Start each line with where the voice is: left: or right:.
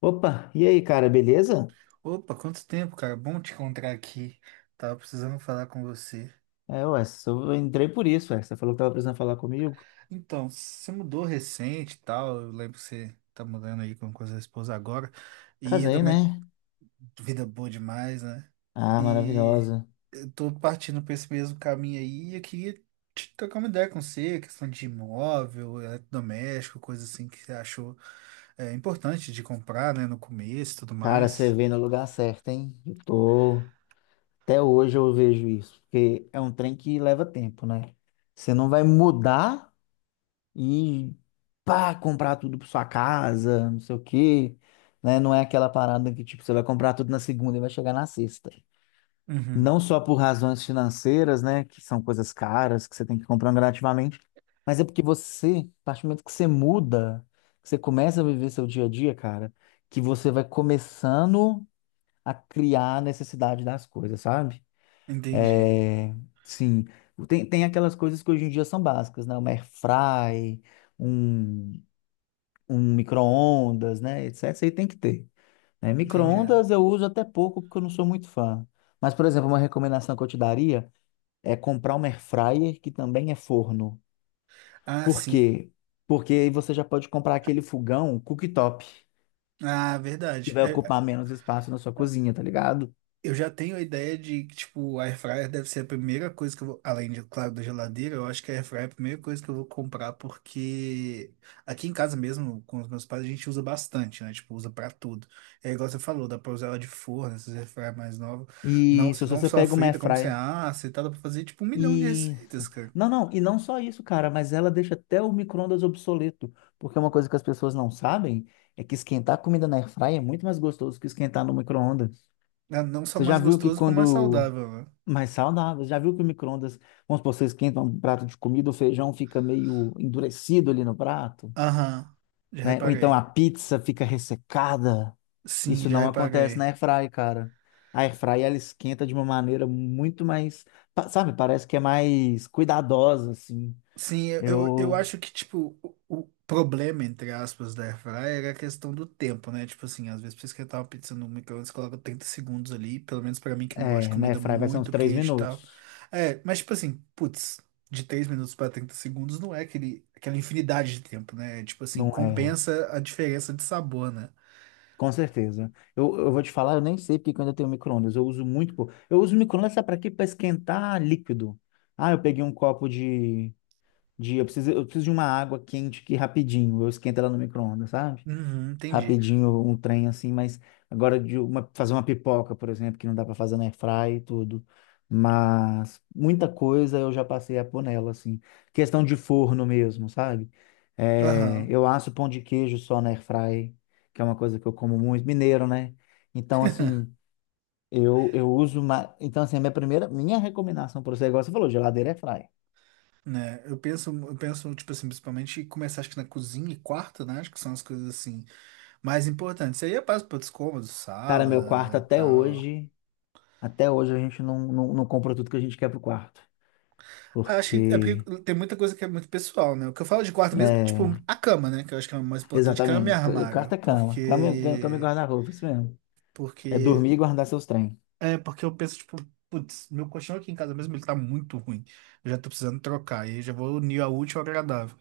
left: Opa, e aí, cara, beleza?
right: Opa, quanto tempo, cara? Bom te encontrar aqui. Tava precisando falar com você.
left: É, ué, eu entrei por isso, ué. Você falou que tava precisando falar comigo.
right: Então, você mudou recente e tal. Eu lembro que você tá mudando aí com a sua esposa agora. E eu
left: Casei,
right: também,
left: né?
right: vida boa demais, né?
left: Ah,
right: E
left: maravilhosa.
right: eu tô partindo pra esse mesmo caminho aí. E eu queria te trocar uma ideia com você, questão de imóvel, eletrodoméstico, coisa assim que você achou importante de comprar, né? No começo e tudo
left: Cara, você
right: mais.
left: veio no lugar certo, hein? Eu tô... Até hoje eu vejo isso, porque é um trem que leva tempo, né? Você não vai mudar e pá, comprar tudo pra sua casa, não sei o quê, né? Não é aquela parada que, tipo, você vai comprar tudo na segunda e vai chegar na sexta.
right: Uhum.
left: Não só por razões financeiras, né, que são coisas caras que você tem que comprar gradativamente, mas é porque você, a partir do momento que você muda, que você começa a viver seu dia a dia, cara, que você vai começando a criar a necessidade das coisas, sabe?
right: Entendi,
left: É, sim, tem aquelas coisas que hoje em dia são básicas, né? Uma air fry, um, um micro-ondas, né, etc. Isso aí tem que ter. Né?
right: entendi.
left: Micro-ondas eu uso até pouco porque eu não sou muito fã. Mas, por exemplo, uma recomendação que eu te daria é comprar uma air fryer que também é forno.
right: Ah,
left: Por
right: sim.
left: quê? Porque aí você já pode comprar aquele fogão cooktop,
right: Ah,
left: que
right: verdade.
left: vai
right: É,
left: ocupar menos espaço na sua cozinha, tá ligado?
right: eu já tenho a ideia de que, tipo, a airfryer deve ser a primeira coisa que eu vou, além de, claro, da geladeira, eu acho que a airfryer é a primeira coisa que eu vou comprar porque aqui em casa mesmo, com os meus pais, a gente usa bastante, né? Tipo, usa pra tudo. É igual você falou, dá pra usar ela de forno, essas airfryer mais novas. Não,
left: E
right: você
left: se
right: não
left: você
right: só
left: pega uma air
right: frita como você
left: fryer
right: assa e tal, dá pra fazer, tipo, um milhão de
left: e
right: receitas, cara.
left: não, e não só isso, cara, mas ela deixa até o micro-ondas obsoleto, porque uma coisa que as pessoas não sabem é que esquentar comida na air fryer é muito mais gostoso que esquentar no micro-ondas.
right: Não só
left: Você já
right: mais
left: viu que
right: gostoso, como mais
left: quando
right: saudável, né?
left: Mais saudável. Já viu que o micro-ondas, vamos supor, você esquenta um prato de comida, o feijão fica meio endurecido ali no prato,
right: Aham, já
left: né? Ou então
right: reparei.
left: a pizza fica ressecada.
right: Sim,
left: Isso
right: já
left: não acontece
right: reparei.
left: na airfry, cara. A airfry, ela esquenta de uma maneira muito mais, sabe, parece que é mais cuidadosa, assim.
right: Sim, eu
left: Eu,
right: acho que, tipo, o problema, entre aspas, da airfryer é a questão do tempo, né? Tipo assim, às vezes pra esquentar uma pizza no micro-ondas, coloca 30 segundos ali, pelo menos pra mim que não gosta de
left: é, na
right: comida
left: airfry vai ser uns
right: muito
left: três
right: quente e tal.
left: minutos.
right: É, mas tipo assim, putz, de 3 minutos pra 30 segundos não é aquela infinidade de tempo, né? É, tipo assim,
left: Não é
right: compensa a diferença de sabor, né?
left: Com certeza. Eu vou te falar, eu nem sei porque que eu ainda tenho micro-ondas. Eu uso muito, pô. Eu uso micro-ondas sabe para quê? Para esquentar líquido. Ah, eu peguei um copo de eu preciso de uma água quente aqui rapidinho. Eu esquento ela no micro-ondas, sabe?
right: Uhum, entendi.
left: Rapidinho um trem assim, mas agora de uma, fazer uma pipoca, por exemplo, que não dá para fazer na airfry e tudo. Mas muita coisa eu já passei a pôr nela, assim. Questão de forno mesmo, sabe? É,
right: Aham.
left: eu asso pão de queijo só na airfry, que é uma coisa que eu como muito, mineiro, né? Então, assim, eu uso uma... Então, assim, a minha primeira, minha recomendação para você, igual você falou, geladeira airfry.
right: Né, eu penso, tipo assim, principalmente começar acho que na cozinha e quarto, né? Acho que são as coisas assim. Mais importante. Isso aí é para outros cômodos,
left: Cara, meu quarto
right: sala e tal.
left: até hoje a gente não compra tudo que a gente quer pro quarto.
right: Acho que é
left: Porque
right: porque tem muita coisa que é muito pessoal, né? O que eu falo de quarto mesmo é tipo
left: é,
right: a cama, né? Que eu acho que é o mais importante, cama e
left: exatamente. Quarto
right: armário.
left: é cama. Cama e
right: Porque.
left: guarda-roupa, isso mesmo. É dormir
right: Porque.
left: e guardar seus trem.
right: É, porque eu penso, tipo, putz, meu colchão aqui em casa mesmo, ele tá muito ruim. Eu já tô precisando trocar. E eu já vou unir a útil ao agradável.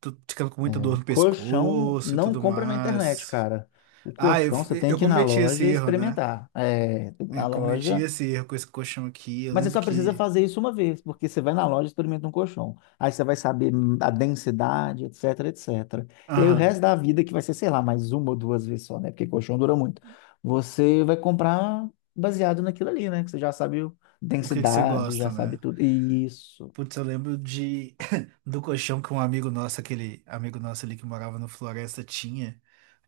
right: Tô ficando com muita dor no
left: Colchão
right: pescoço e
left: não
right: tudo
left: compra na internet,
right: mais.
left: cara. O
right: Ah, eu,
left: colchão você tem
right: eu
left: que ir na
right: cometi esse
left: loja e
right: erro, né?
left: experimentar. É, tem que ir na
right: Eu cometi
left: loja.
right: esse erro com esse colchão aqui. Eu
left: Mas você
right: lembro
left: só precisa
right: que.
left: fazer isso uma vez, porque você vai na loja e experimenta um colchão. Aí você vai saber a densidade, etc, etc. E aí o
right: Aham.
left: resto da vida, que vai ser, sei lá, mais uma ou duas vezes só, né? Porque colchão dura muito. Você vai comprar baseado naquilo ali, né? Que você já sabe
right: O que que você
left: densidade,
right: gosta,
left: já sabe
right: né?
left: tudo. E isso.
right: Putz, eu lembro de do colchão que um amigo nosso, aquele amigo nosso ali que morava no Floresta, tinha.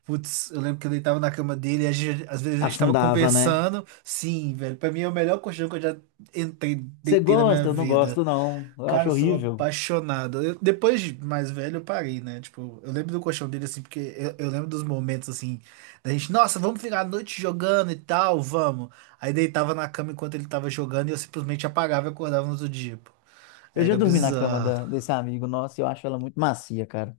right: Putz, eu lembro que eu deitava na cama dele e a gente- às vezes a gente tava
left: Afundava, né?
right: conversando. Sim, velho, pra mim é o melhor colchão que eu já entrei,
left: Você
right: deitei na minha
left: gosta? Eu não
right: vida.
left: gosto, não. Eu
right: Cara,
left: acho
right: eu sou
left: horrível.
right: apaixonado. Eu- depois de mais velho, eu parei, né? Tipo, eu lembro do colchão dele, assim, porque eu lembro dos momentos, assim, da gente, nossa, vamos virar a noite jogando e tal, vamos. Aí deitava na cama enquanto ele tava jogando e eu simplesmente apagava e acordava no outro dia, pô.
left: Eu já
right: Era
left: dormi na cama
right: bizarro.
left: desse amigo nosso e eu acho ela muito macia, cara.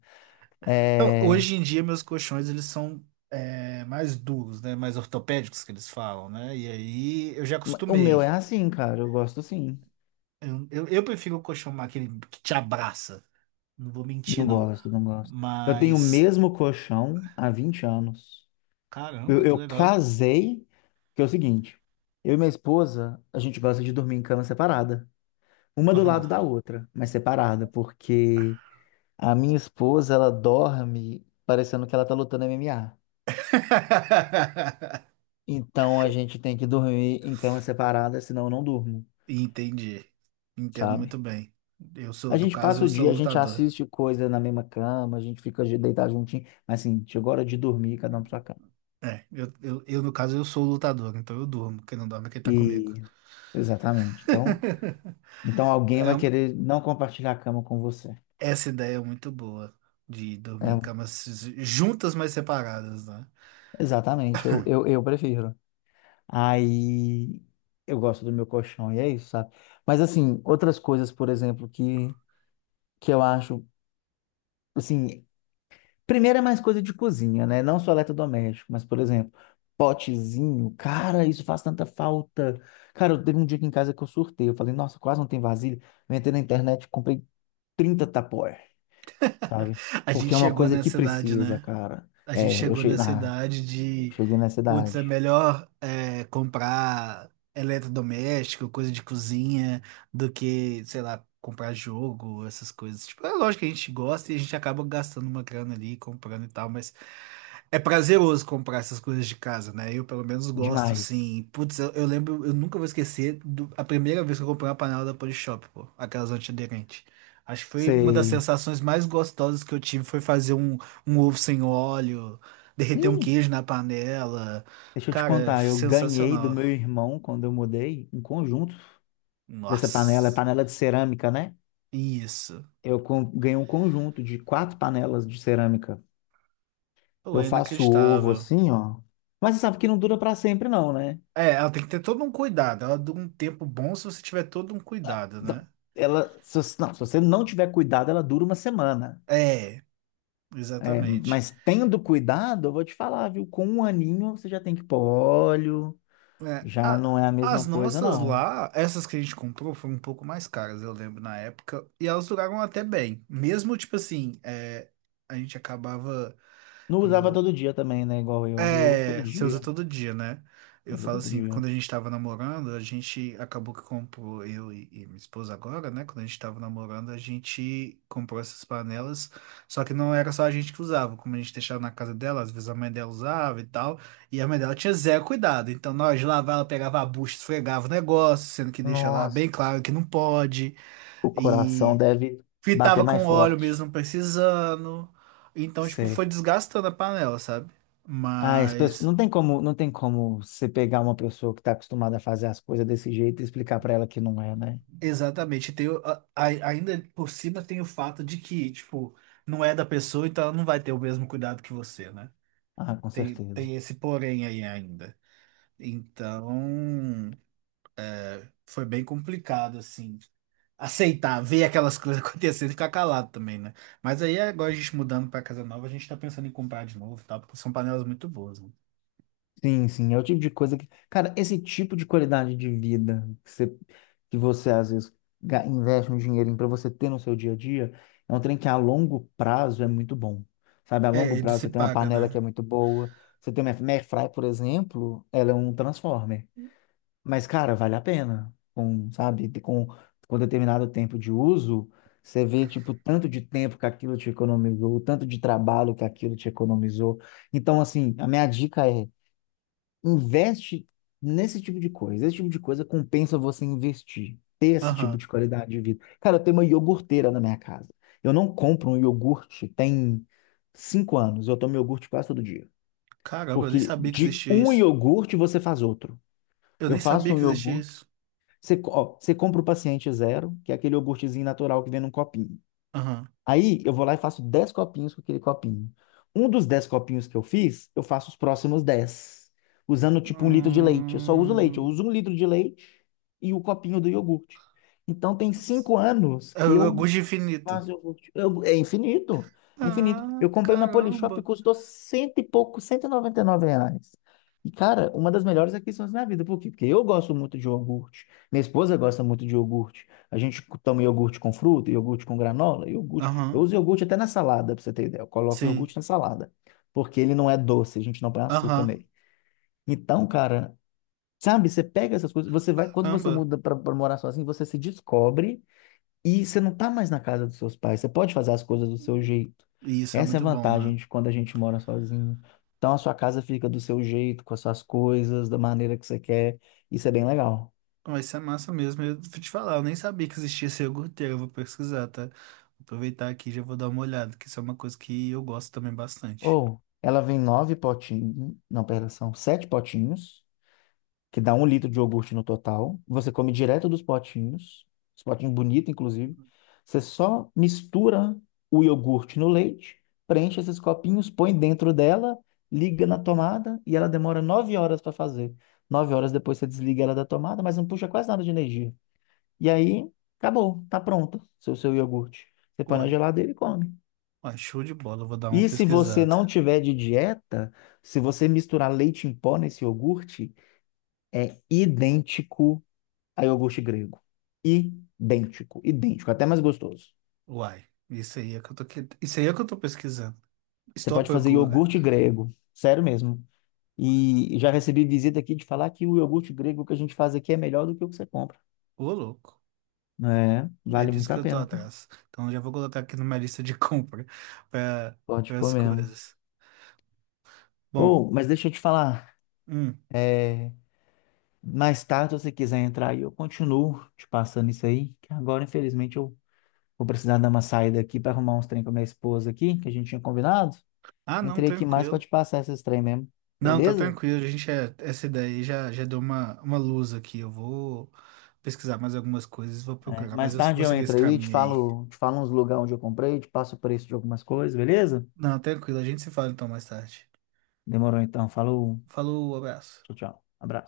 right: Eu-
left: É...
right: hoje em dia, meus colchões, eles são, é, mais duros, né? Mais ortopédicos, que eles falam, né? E aí, eu já
left: O meu
right: acostumei.
left: é assim, cara. Eu gosto sim.
right: Eu prefiro o colchão aquele que te abraça. Não vou mentir,
left: Não
right: não.
left: gosto, não gosto. Eu tenho o
right: Mas.
left: mesmo colchão há 20 anos.
right: Caramba, que
left: Eu
right: legal.
left: casei, que é o seguinte, eu e minha esposa, a gente gosta de dormir em cama separada, uma do
right: Aham.
left: lado da outra, mas separada, porque a minha esposa, ela dorme parecendo que ela tá lutando MMA. Então a gente tem que dormir em cama separada, senão eu não durmo,
right: Entendi. Entendo
left: sabe?
right: muito bem. Eu sou,
left: A
right: no
left: gente
right: caso,
left: passa
right: eu
left: o
right: sou
left: dia, a gente
right: lutador.
left: assiste coisa na mesma cama, a gente fica deitado juntinho, mas assim, chegou a hora de dormir, cada um pra sua cama.
right: É, no caso, eu sou o lutador, então eu durmo. Quem não dorme é quem tá comigo.
left: E Exatamente. Então, então alguém
right: É
left: vai
right: um-
left: querer não compartilhar a cama com você.
right: essa ideia é muito boa. De dormir
left: É,
right: em camas juntas, mas separadas, né?
left: exatamente, eu prefiro. Aí eu gosto do meu colchão, e é isso, sabe? Mas assim, outras coisas, por exemplo, que eu acho, assim, primeiro é mais coisa de cozinha, né? Não só eletrodoméstico, mas, por exemplo, potezinho, cara, isso faz tanta falta. Cara, eu teve um dia aqui em casa que eu surtei, eu falei, nossa, quase não tem vasilha. Eu entrei na internet, comprei 30 tapaué. Sabe?
right: A
left: Porque
right: gente
left: é uma
right: chegou
left: coisa que
right: nessa idade,
left: precisa,
right: né?
left: cara.
right: A gente chegou nessa idade
left: Eu
right: de,
left: cheguei nessa
right: putz, é
left: idade.
right: melhor é, comprar eletrodoméstico, coisa de cozinha, do que, sei lá, comprar jogo, essas coisas. Tipo, é lógico que a gente gosta e a gente acaba gastando uma grana ali, comprando e tal, mas é prazeroso comprar essas coisas de casa, né? Eu, pelo menos, gosto,
left: Demais.
right: assim. Putz, eu lembro, eu nunca vou esquecer do- a primeira vez que eu comprei uma panela da Polishop, pô, aquelas antiaderentes. Acho que foi uma das
left: Sei.
right: sensações mais gostosas que eu tive foi fazer um ovo sem óleo, derreter um
left: Ih,
right: queijo na panela.
left: deixa eu te
right: Cara,
left: contar, eu ganhei do meu
right: sensacional.
left: irmão quando eu mudei um conjunto dessa panela, é
right: Nossa,
left: panela de cerâmica, né?
right: isso.
left: Ganhei um conjunto de 4 panelas de cerâmica.
right: Pô,
left: Eu
right: é
left: faço ovo
right: inacreditável.
left: assim, ó. Mas você sabe que não dura para sempre, não, né?
right: É, ela tem que ter todo um cuidado. Ela dura um tempo bom se você tiver todo um cuidado,
left: Da-
right: né?
left: Ela, se você não tiver cuidado, ela dura uma semana.
right: É,
left: É,
right: exatamente.
left: mas tendo cuidado, eu vou te falar, viu? Com um aninho você já tem que pôr óleo,
right: É,
left: já
right: a-
left: não é a
right: as
left: mesma coisa,
right: nossas
left: não.
right: lá, essas que a gente comprou, foram um pouco mais caras, eu lembro, na época. E elas duraram até bem. Mesmo, tipo assim, é, a gente acabava.
left: Não usava
right: Quando
left: todo dia também, né? Igual eu. Eu uso todo
right: É, você usa
left: dia.
right: todo dia, né? Eu
left: Uso
right: falo
left: todo
right: assim, que quando
left: dia.
right: a gente tava namorando, a gente acabou que comprou, eu e minha esposa agora, né? Quando a gente tava namorando, a gente comprou essas panelas, só que não era só a gente que usava, como a gente deixava na casa dela, às vezes a mãe dela usava e tal, e a mãe dela tinha zero cuidado, então nós lavava, ela pegava a bucha, esfregava o negócio, sendo que deixa lá
left: Nossa,
right: bem claro que não pode,
left: o coração
right: e
left: deve bater
right: fritava
left: mais
right: com óleo
left: forte.
right: mesmo não precisando, então, tipo,
left: Sei.
right: foi desgastando a panela, sabe?
left: Ah, as pessoas,
right: Mas
left: não tem como você pegar uma pessoa que está acostumada a fazer as coisas desse jeito e explicar para ela que não é, né?
right: exatamente. Tem, ainda por cima tem o fato de que, tipo, não é da pessoa, então ela não vai ter o mesmo cuidado que você, né?
left: Ah, com
right: Tem,
left: certeza.
right: tem esse porém aí ainda. Então, foi bem complicado, assim, aceitar, ver aquelas coisas acontecendo e ficar calado também, né? Mas aí, agora a gente mudando pra casa nova, a gente tá pensando em comprar de novo, tá? Porque são panelas muito boas, né?
left: Sim, sim, é o tipo de coisa que, cara, esse tipo de qualidade de vida que você às vezes investe um dinheirinho para você ter no seu dia a dia, é um trem que a longo prazo é muito bom. Sabe, a
right: É,
left: longo
right: ele
left: prazo
right: se
left: você tem uma
right: paga,
left: panela
right: né?
left: que é muito boa, você tem uma airfryer, por exemplo, ela é um transformer. Mas, cara, vale a pena. Com determinado tempo de uso, você vê, tipo, tanto de tempo que aquilo te economizou, tanto de trabalho que aquilo te economizou. Então, assim, a minha dica é investe nesse tipo de coisa. Esse tipo de coisa compensa você investir, ter esse tipo
right: Aham.
left: de qualidade de vida. Cara, eu tenho uma iogurteira na minha casa. Eu não compro um iogurte tem 5 anos. Eu tomo iogurte quase todo dia.
right: Caramba, eu nem
left: Porque
right: sabia que
left: de
right: existia
left: um
right: isso.
left: iogurte você faz outro.
right: Eu
left: Eu
right: nem sabia
left: faço um
right: que existia
left: iogurte.
right: isso.
left: Ó, você compra o paciente zero, que é aquele iogurtezinho natural que vem num copinho.
right: Aham.
left: Aí eu vou lá e faço 10 copinhos com aquele copinho. Um dos 10 copinhos que eu fiz, eu faço os próximos 10 usando tipo 1 litro de leite. Eu só uso leite, eu
right: Hum.
left: uso 1 litro de leite e o copinho do iogurte. Então tem 5 anos
right: É
left: que
right: o
left: eu
right: Gude Infinito.
left: é infinito. É infinito.
right: Ah,
left: Eu comprei na Polishop e
right: caramba.
left: custou cento e pouco, R$ 199. E, cara, uma das melhores aquisições da minha vida. Por quê? Porque eu gosto muito de iogurte. Minha esposa gosta muito de iogurte. A gente toma iogurte com fruta, iogurte com granola, iogurte. Eu
right: Aham,
left: uso iogurte até na salada, pra você ter ideia. Eu coloco
right: sim.
left: iogurte na salada. Porque ele não é doce, a gente não põe açúcar
right: Aham,
left: nele. Então, cara, sabe, você pega essas coisas, você vai, quando você
right: caramba.
left: muda para morar sozinho, você se descobre. E você não tá mais na casa dos seus pais, você pode fazer as coisas do seu jeito.
right: E isso é
left: Essa é a
right: muito bom, né?
left: vantagem de quando a gente mora sozinho. Então a sua casa fica do seu jeito, com as suas coisas, da maneira que você quer. Isso é bem legal.
right: Mas isso é massa mesmo. Eu vou te falar, eu nem sabia que existia esse iogurteiro. Eu vou pesquisar, tá? Vou aproveitar aqui e já vou dar uma olhada, que isso é uma coisa que eu gosto também bastante.
left: Ou ela vem nove potinhos, não, pera, são 7 potinhos, que dá 1 litro de iogurte no total. Você come direto dos potinhos, os potinhos bonitos, inclusive. Você só mistura o iogurte no leite, preenche esses copinhos, põe dentro dela, liga na tomada e ela demora 9 horas para fazer. 9 horas depois você desliga ela da tomada, mas não puxa quase nada de energia. E aí, acabou, tá pronta seu iogurte. Você põe na
right: Uai,
left: geladeira e come.
right: uai, show de bola. Eu vou dar uma
left: E se você
right: pesquisada.
left: não tiver de dieta, se você misturar leite em pó nesse iogurte, é idêntico a iogurte grego. Idêntico, idêntico, até mais gostoso.
right: Uai, isso aí é que eu tô, que... isso aí é que eu tô pesquisando.
left: Você
right: Estou à
left: pode fazer
right: procura.
left: iogurte grego, sério mesmo. E já recebi visita aqui de falar que o iogurte grego que a gente faz aqui é melhor do que o que você compra.
right: Ô, louco.
left: É,
right: É
left: vale
right: disso
left: muito
right: que
left: a
right: eu tô
left: pena, cara.
right: atrás. Então já vou colocar aqui na minha lista de compra para
left: Pode pôr
right: as
left: mesmo.
right: coisas. Bom,
left: Ou, mas deixa eu te falar,
right: hum.
left: é, mais tarde, se você quiser entrar aí, eu continuo te passando isso aí, que agora, infelizmente, eu vou precisar dar uma saída aqui para arrumar uns trem com a minha esposa aqui, que a gente tinha combinado.
right: Ah, não,
left: Entrei aqui mais para
right: tranquilo.
left: te passar esses trem mesmo,
right: Não, tá
left: beleza?
right: tranquilo. A gente é, essa daí já, já deu uma luz aqui. Eu vou pesquisar mais algumas coisas, vou
left: É,
right: procurar, mas
left: mais
right: eu
left: tarde
right: vou
left: eu
right: seguir esse
left: entro aí,
right: caminho aí.
left: te falo uns lugares onde eu comprei, te passo o preço de algumas coisas, beleza?
right: Não, tranquilo. A gente se fala então mais tarde.
left: Demorou então. Falou.
right: Falou, abraço.
left: Tchau, tchau. Abraço.